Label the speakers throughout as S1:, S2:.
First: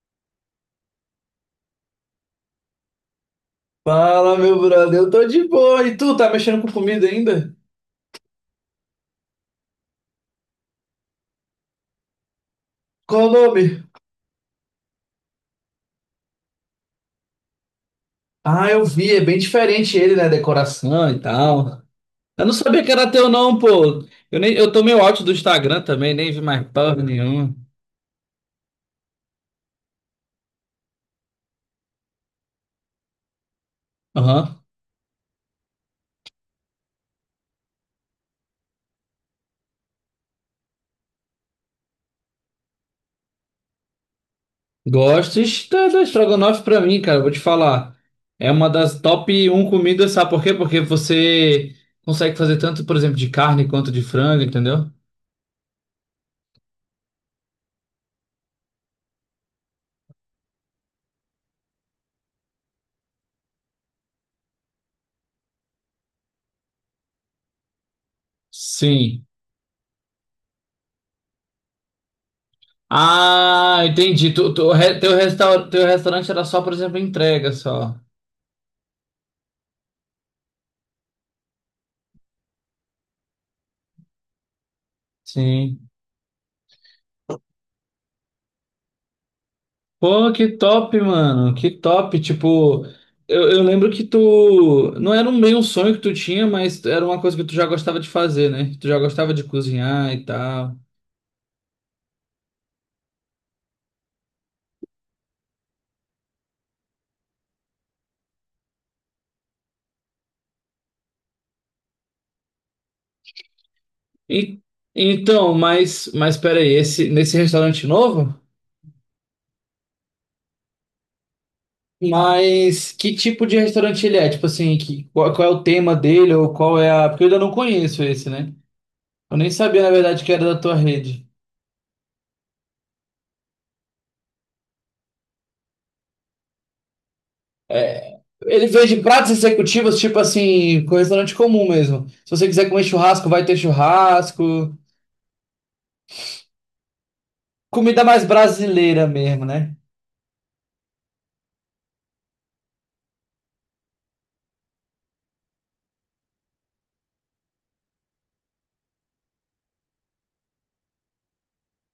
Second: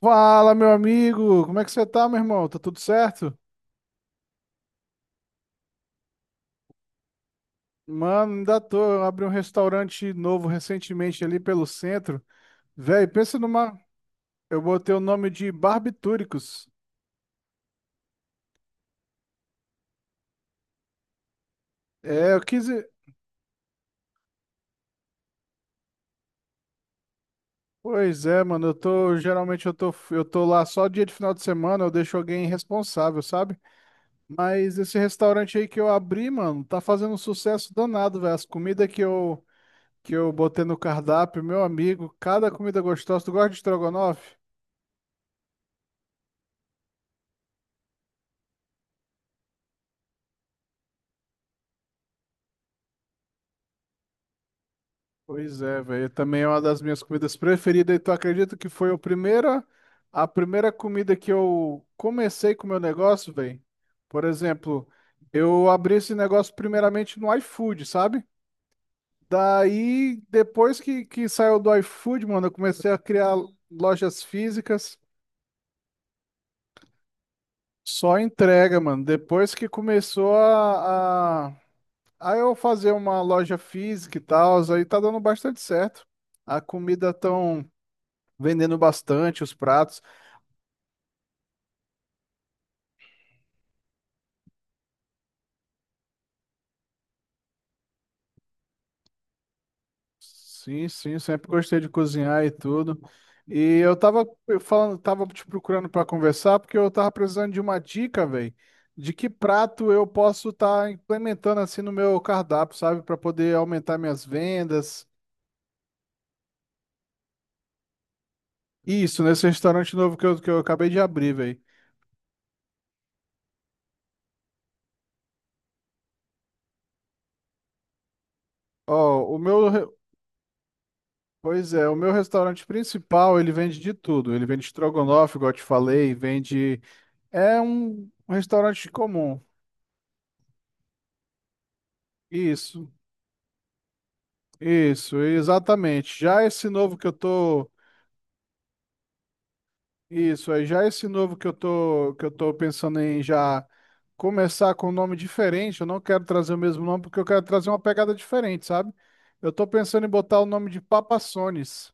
S1: Fala, meu amigo! Como é que você tá, meu irmão? Tá tudo certo?
S2: Fala, meu brother, eu tô de boa. E tu, tá mexendo com comida ainda?
S1: Mano, ainda tô. Eu abri um restaurante novo recentemente ali pelo centro. Véi,
S2: Qual o
S1: pensa
S2: nome?
S1: numa. Eu botei o nome de Barbitúricos.
S2: Ah, eu vi, é bem diferente ele, né? Decoração e tal.
S1: É, eu
S2: Eu não
S1: quis.
S2: sabia que era teu, não, pô. Eu, nem, eu tô meio out do Instagram também, nem vi mais porra nenhuma.
S1: Pois é, mano, eu tô. Geralmente eu tô lá só dia de final de semana, eu deixo alguém responsável, sabe?
S2: Aham.
S1: Mas esse restaurante aí que eu abri, mano, tá fazendo um sucesso danado, velho. As comidas que eu botei no cardápio, meu amigo, cada comida gostosa. Tu gosta de estrogonofe?
S2: Gosto está da estrogonofe pra mim, cara. Eu vou te falar. É uma das top um comidas, sabe por quê? Porque você consegue fazer tanto, por exemplo, de carne quanto de frango, entendeu?
S1: Pois é, velho. Também é uma das minhas comidas preferidas. E tu acredita que foi a primeira comida que eu comecei com o meu negócio, velho? Por exemplo, eu abri esse negócio primeiramente no iFood, sabe?
S2: Sim.
S1: Daí, depois que saiu do iFood, mano, eu comecei a criar
S2: Ah,
S1: lojas
S2: entendi. Tu, tu,
S1: físicas,
S2: re- teu, restaur, teu restaurante era só, por exemplo, entrega só.
S1: só entrega, mano. Depois que começou a eu fazer uma loja física e tal, aí tá dando bastante
S2: Sim.
S1: certo. A comida tão vendendo bastante os pratos.
S2: Pô, que top, mano. Que top. Tipo, eu lembro que tu. Não era um meio um sonho que tu tinha, mas era uma coisa que tu já gostava de fazer, né? Tu já gostava de cozinhar e tal.
S1: Sim, sim, sempre gostei de cozinhar e tudo. E eu tava falando, tava te procurando para conversar porque eu tava precisando de uma dica, velho, de que prato eu posso estar implementando assim no meu cardápio, sabe, para poder aumentar minhas
S2: E,
S1: vendas.
S2: então, mas peraí, nesse restaurante novo?
S1: Isso, nesse restaurante novo que eu acabei de abrir, velho.
S2: Mas que tipo de restaurante ele é? Tipo assim, qual é o tema dele ou qual é a. Porque eu ainda não conheço esse, né?
S1: Ó,
S2: Eu nem sabia, na verdade, que era da tua rede.
S1: pois é, o meu restaurante principal, ele vende de tudo. Ele vende estrogonofe, igual eu te falei, vende é um
S2: Ele
S1: restaurante
S2: vende pratos
S1: comum.
S2: executivos, tipo assim, com restaurante comum mesmo. Se você quiser comer
S1: Isso.
S2: churrasco, vai ter churrasco.
S1: Isso, exatamente. Já esse novo que eu tô,
S2: Comida mais brasileira mesmo, né?
S1: isso, aí já esse novo que eu tô pensando em já começar com um nome diferente, eu não quero trazer o mesmo nome porque eu quero trazer uma pegada diferente, sabe? Eu tô pensando em botar o nome de Papassones,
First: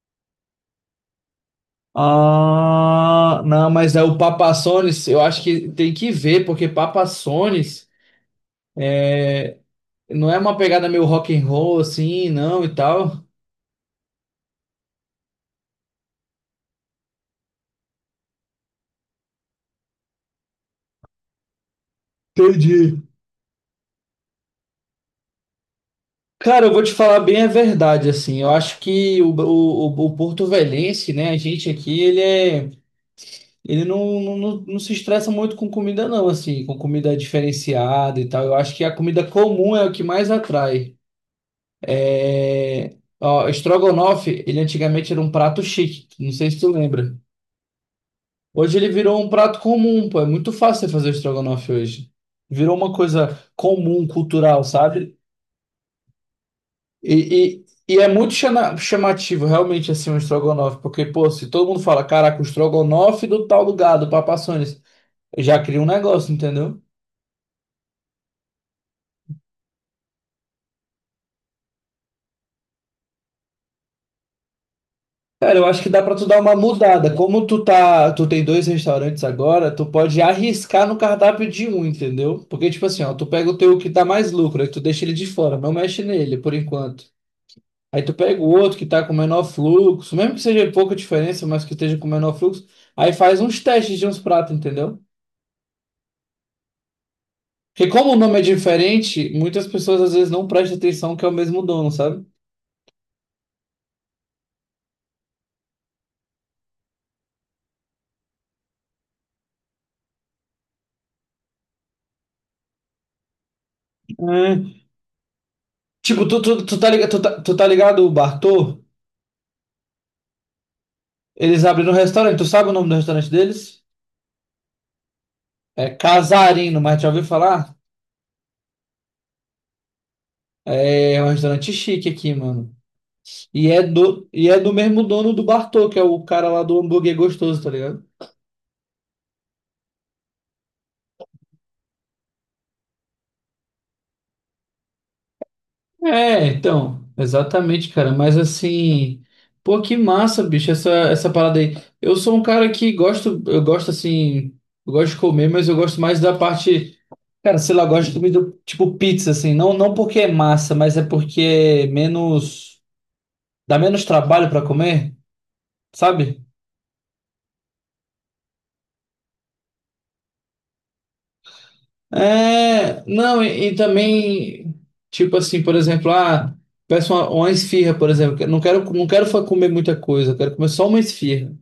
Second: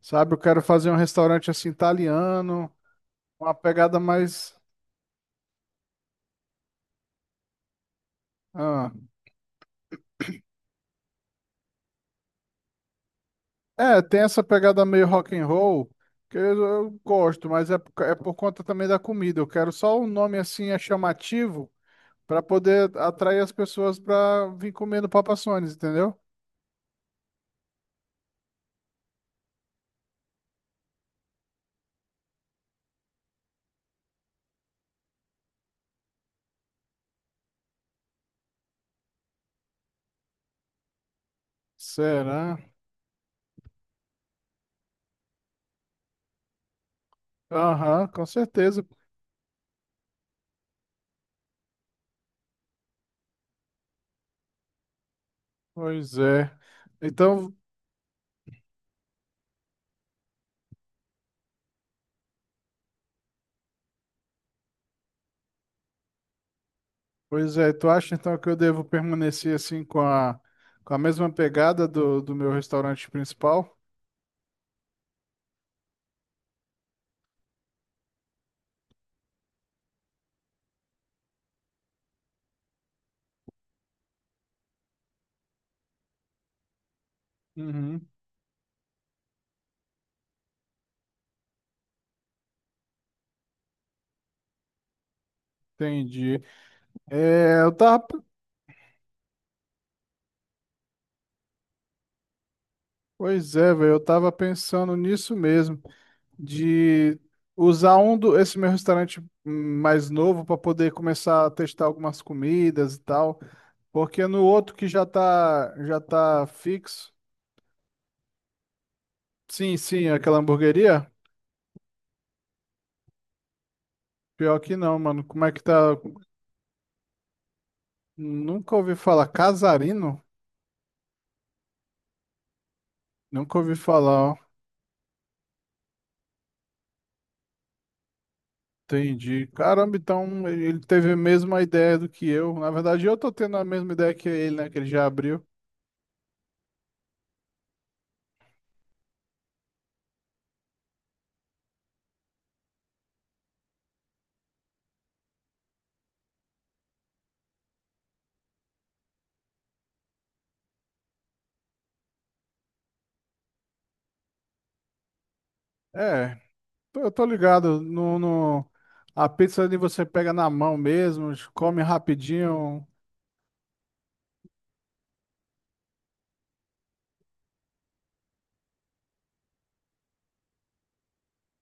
S1: sabe? Eu quero fazer um restaurante assim italiano,
S2: Ah,
S1: uma
S2: não, mas
S1: pegada
S2: é o
S1: mais,
S2: Papassones, eu acho que tem que ver, porque Papassones
S1: ah,
S2: não é uma pegada meio rock and roll assim, não, e tal.
S1: é, tem essa pegada meio rock and roll que eu gosto, mas é, é por conta também da comida. Eu quero só um nome assim é chamativo pra poder
S2: Entendi.
S1: atrair as pessoas pra vir comendo Papa John's, entendeu?
S2: Cara, eu vou te falar bem a verdade, assim, eu acho que o Porto Velhense, né, a gente aqui, Ele não, não, não não se estressa muito com comida, não, assim, com comida diferenciada e tal. Eu acho que a comida comum é o que mais atrai.
S1: Será?
S2: É. Ó, estrogonofe, ele antigamente era um prato chique, não sei se tu lembra.
S1: Aham, com
S2: Hoje
S1: certeza.
S2: ele virou um prato comum, pô, é muito fácil você fazer estrogonofe hoje. Virou uma coisa comum, cultural, sabe?
S1: Pois é. Então,
S2: E, e é muito chamativo, realmente, assim, um estrogonofe, porque, pô, se todo mundo fala, caraca, o estrogonofe do tal lugar, do Papa John's, já cria um negócio, entendeu?
S1: pois é, tu acha então que eu devo permanecer assim com com a mesma pegada do meu restaurante principal?
S2: Cara, eu acho que dá pra tu dar uma mudada. Como tu tem dois restaurantes agora, tu pode arriscar no cardápio de um, entendeu? Porque tipo assim, ó, tu pega o teu que dá mais lucro, aí tu deixa ele de fora, não mexe nele por enquanto. Aí
S1: Uhum,
S2: tu pega o outro que tá com menor fluxo, mesmo que seja pouca diferença, mas que esteja com menor fluxo, aí faz uns testes de uns pratos, entendeu?
S1: entendi. É, eu
S2: Porque
S1: tava,
S2: como o nome é diferente, muitas pessoas às vezes não prestam atenção que é o mesmo dono, sabe?
S1: pois é, velho, eu tava pensando nisso mesmo, de usar esse meu restaurante mais novo para poder começar a testar algumas comidas e tal. Porque no outro
S2: É.
S1: que já tá, já
S2: Tipo, tu,
S1: tá
S2: tu, tu tá ligado,
S1: fixo.
S2: tu tá ligado o Bartô?
S1: Sim, sim, aquela hamburgueria.
S2: Eles abriram um restaurante. Tu sabe o nome do restaurante deles?
S1: Pior que não, mano. Como é que
S2: É
S1: tá?
S2: Casarino, mas já ouviu falar?
S1: Nunca ouvi falar. Casarino?
S2: É um restaurante chique aqui, mano.
S1: Nunca
S2: E
S1: ouvi
S2: é
S1: falar,
S2: do,
S1: ó.
S2: e é do mesmo dono do Bartô, que é o cara lá do hambúrguer gostoso, tá ligado?
S1: Entendi. Caramba, então ele teve a mesma ideia do que eu. Na verdade, eu tô tendo a mesma ideia que ele, né? Que ele já abriu.
S2: É, então, exatamente, cara. Mas assim, pô, que massa, bicho, essa parada aí. Eu sou um cara que gosto, eu gosto assim, eu gosto de comer, mas eu gosto mais da parte, cara, sei lá, eu gosto de comida tipo pizza, assim. Não, não porque é massa, mas é porque é menos. Dá menos trabalho para comer,
S1: É,
S2: sabe?
S1: eu tô ligado. No, no... A pizza ali você pega na mão mesmo, come rapidinho.
S2: É, não, e também, tipo assim, por exemplo, peço uma esfirra, por exemplo, que eu não quero comer muita coisa, eu quero comer só uma esfirra.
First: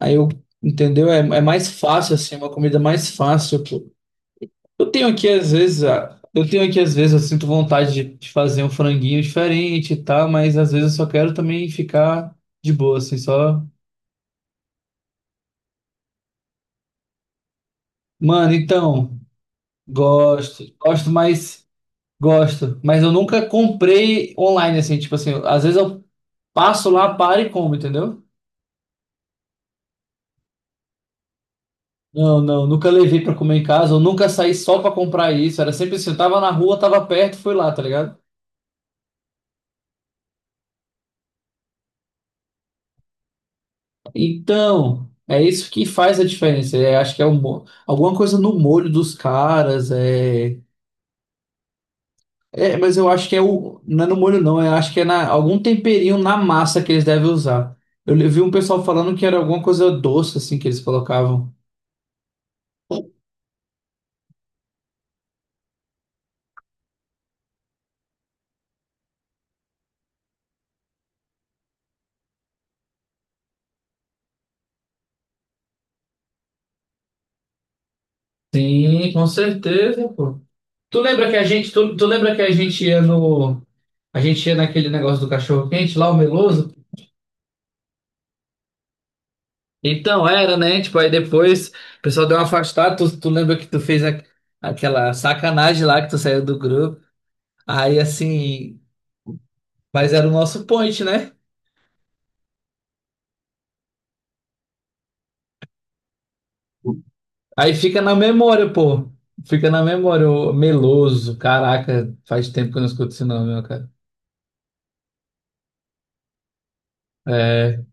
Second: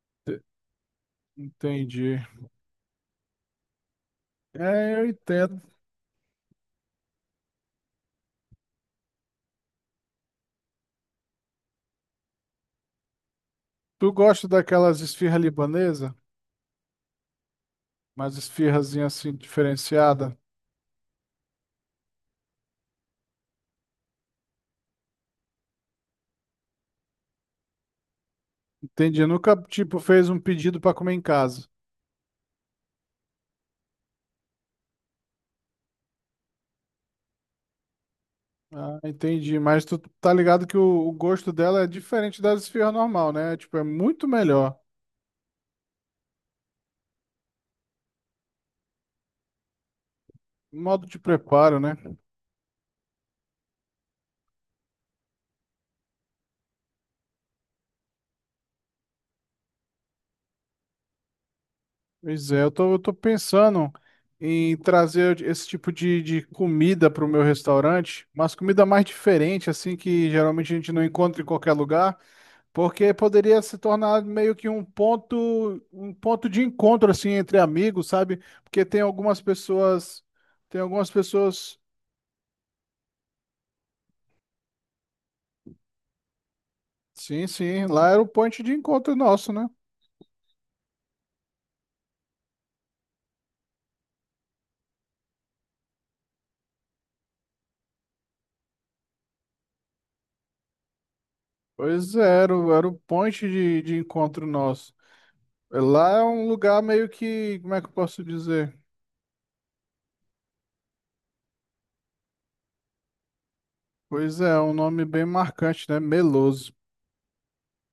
S2: Aí eu,
S1: Te-
S2: entendeu? É mais fácil,
S1: Entendi.
S2: assim, uma comida mais fácil, pô.
S1: É, eu entendo.
S2: Eu tenho aqui, às vezes, eu sinto vontade de fazer um franguinho diferente e tal, mas às vezes eu só quero também ficar de boa, assim, só.
S1: Tu gosta daquelas esfirras libanesas? Mas
S2: Mano,
S1: esfirrazinha
S2: então,
S1: assim, diferenciada.
S2: gosto, gosto, mas. gosto, mas eu nunca comprei online, assim, tipo assim, às vezes eu passo lá, paro e como, entendeu?
S1: Entendi. Nunca, tipo, fez um pedido pra comer em casa.
S2: Não, não, nunca levei pra comer em casa, eu nunca saí só pra comprar isso, era sempre assim, eu tava na rua, tava perto, fui lá, tá ligado?
S1: Ah, entendi. Mas tu tá ligado que o gosto dela é diferente das esfirras normal, né? Tipo, é muito melhor.
S2: Então, é isso que faz a diferença, é, acho que é um, alguma coisa no molho dos caras, é,
S1: Modo de preparo, né?
S2: é, mas eu acho que é o, não é no molho não, eu acho que é na, algum temperinho na massa que eles devem usar. Eu vi um pessoal falando que era alguma coisa doce, assim, que eles colocavam.
S1: Pois é, eu tô pensando em trazer esse tipo de comida pro meu restaurante. Mas comida mais diferente, assim, que geralmente a gente não encontra em qualquer lugar. Porque poderia se tornar meio que um ponto de encontro assim entre amigos, sabe? Porque tem
S2: Sim, com
S1: algumas
S2: certeza,
S1: pessoas,
S2: pô.
S1: tem
S2: Tu
S1: algumas
S2: lembra que a gente,
S1: pessoas.
S2: tu lembra que a gente ia no, a gente ia naquele negócio do cachorro quente lá, o Meloso?
S1: Sim, sim, lá era o point de encontro nosso, né?
S2: Então era, né? Tipo, aí depois o pessoal deu uma afastada. Tu lembra que tu fez aquela sacanagem lá que tu saiu do grupo? Aí assim, mas era o nosso point, né?
S1: Pois é, era, era o point de encontro nosso. Lá é um lugar meio que, como
S2: Aí
S1: é que eu
S2: fica na
S1: posso
S2: memória,
S1: dizer?
S2: pô. Fica na memória, o Meloso. Caraca, faz tempo que eu não escuto esse nome, ó, cara.
S1: Pois é, é um nome bem marcante, né? Meloso.
S2: É,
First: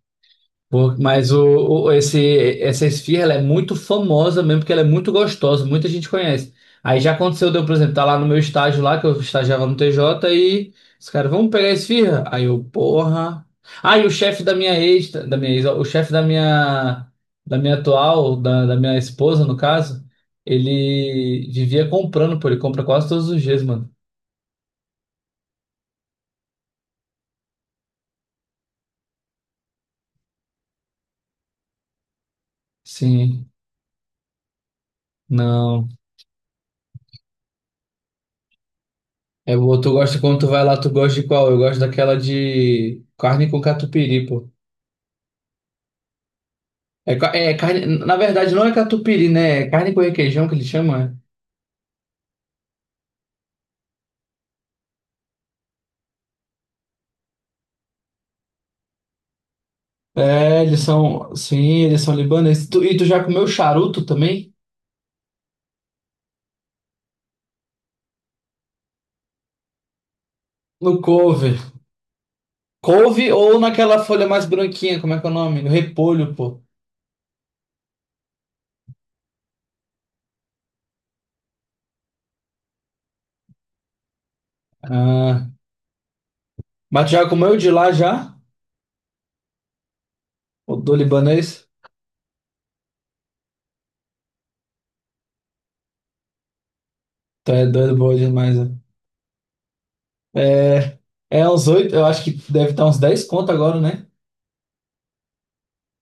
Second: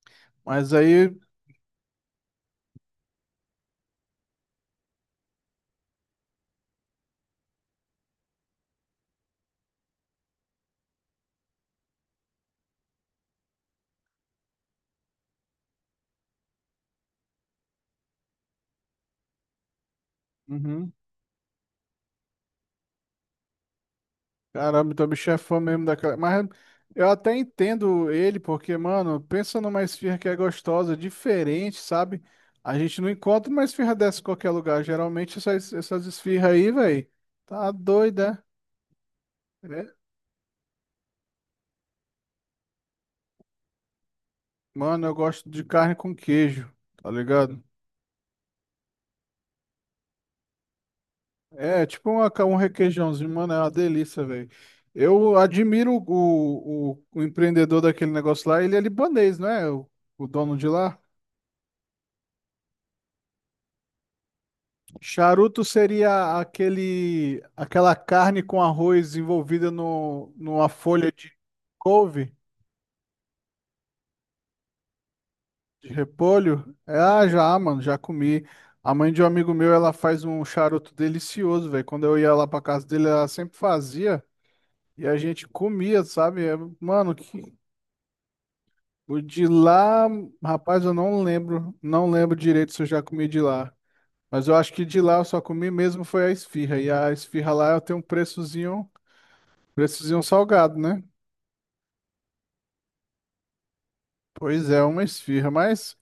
S1: Mas aí,
S2: Mas essa esfirra ela é muito famosa mesmo, porque ela é muito gostosa, muita gente conhece. Aí já aconteceu, deu, por exemplo, tá lá no meu estágio lá, que eu estagiava no TJ, e os caras, vamos pegar a esfirra? Aí eu, porra. Aí o chefe da minha ex, ó, o chefe da minha atual, da minha esposa, no caso,
S1: uhum.
S2: ele vivia comprando, pô, ele compra quase todos os dias, mano.
S1: Caramba, então o bicho é fã mesmo daquela. Mas eu até entendo ele, porque, mano, pensa numa esfirra que é gostosa, diferente, sabe? A gente não
S2: Sim,
S1: encontra uma esfirra dessa em qualquer lugar. Geralmente essas,
S2: não.
S1: essas esfirras aí, velho, tá doida.
S2: É
S1: Né?
S2: boa, tu
S1: É.
S2: gosta quando tu vai lá, tu gosta de qual? Eu gosto daquela de carne com catupiry, pô.
S1: Mano, eu gosto de carne com queijo, tá
S2: É, é
S1: ligado?
S2: carne, na verdade não é catupiry, né? É carne com requeijão que eles chamam, é?
S1: É, tipo uma, um requeijãozinho, mano, é uma delícia, velho. Eu admiro o empreendedor daquele negócio lá, ele é libanês, não é? O o dono
S2: É,
S1: de
S2: eles
S1: lá.
S2: são, sim, eles são libaneses. E tu já comeu charuto também?
S1: Charuto seria aquele, aquela carne com arroz envolvida no, numa
S2: No
S1: folha de
S2: couve.
S1: couve,
S2: Couve ou naquela folha mais branquinha, como é que é o nome? No
S1: de
S2: repolho, pô.
S1: repolho. É, ah, já, mano, já comi. A mãe de um amigo meu, ela faz um charuto delicioso, velho. Quando eu ia lá pra casa dele, ela sempre fazia e a gente
S2: Ah,
S1: comia, sabe? É,
S2: mas tu
S1: mano,
S2: já
S1: que...
S2: comeu de lá já?
S1: O de lá,
S2: O
S1: rapaz, eu
S2: do
S1: não
S2: libanês?
S1: lembro, não lembro direito se eu já comi de lá. Mas eu acho que de lá eu só comi mesmo foi a esfirra. E a
S2: Tu
S1: esfirra
S2: é
S1: lá ela
S2: doido,
S1: tem um
S2: boa demais, né?
S1: preçozinho. Preços de um salgado,
S2: É,
S1: né?
S2: é uns oito, eu acho que deve estar uns 10 conto agora, né?
S1: Pois é, uma esfirra, mas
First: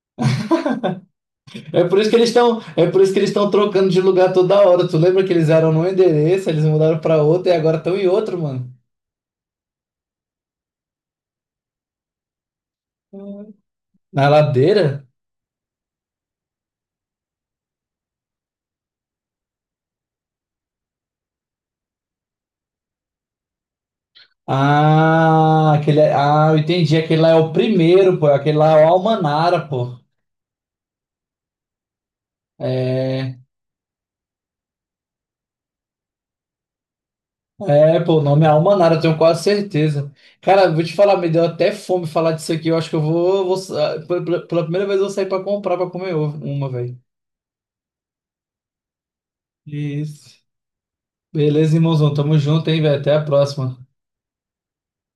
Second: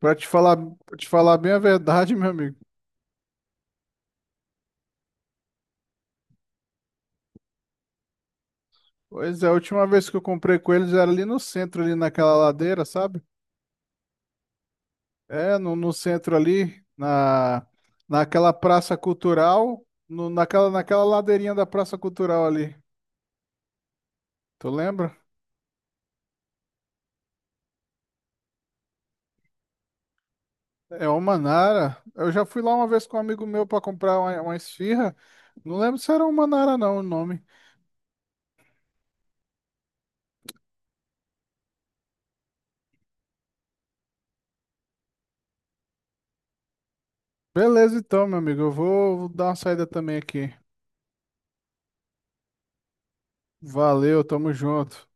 S1: pra te falar, pra te falar bem a
S2: É por isso
S1: verdade,
S2: que eles
S1: meu amigo.
S2: estão, é por isso que eles estão trocando de lugar toda hora. Tu lembra que eles eram num endereço, eles mudaram pra outro e agora estão em outro, mano.
S1: Pois é, a última vez que eu comprei com eles era ali no centro, ali naquela ladeira, sabe?
S2: Na ladeira?
S1: É, no centro ali, na, naquela praça cultural, no, naquela, naquela ladeirinha da praça cultural ali. Tu lembra?
S2: Ah, aquele, eu entendi. Aquele lá é o primeiro, pô. Aquele lá é o Almanara, pô.
S1: É o Manara. Eu já fui lá uma vez com um
S2: É,
S1: amigo meu para comprar uma esfirra. Não lembro se era o Manara não, o nome.
S2: pô, o nome é Almanara, eu tenho quase certeza. Cara, vou te falar, me deu até fome falar disso aqui. Eu acho que eu vou, vou sa- pela primeira vez eu vou sair pra comprar pra comer uma, velho.
S1: Beleza, então, meu amigo, eu vou dar uma saída também
S2: Isso.
S1: aqui.
S2: Beleza, irmãozão. Tamo junto, hein, velho. Até a próxima.
S1: Valeu, tamo junto.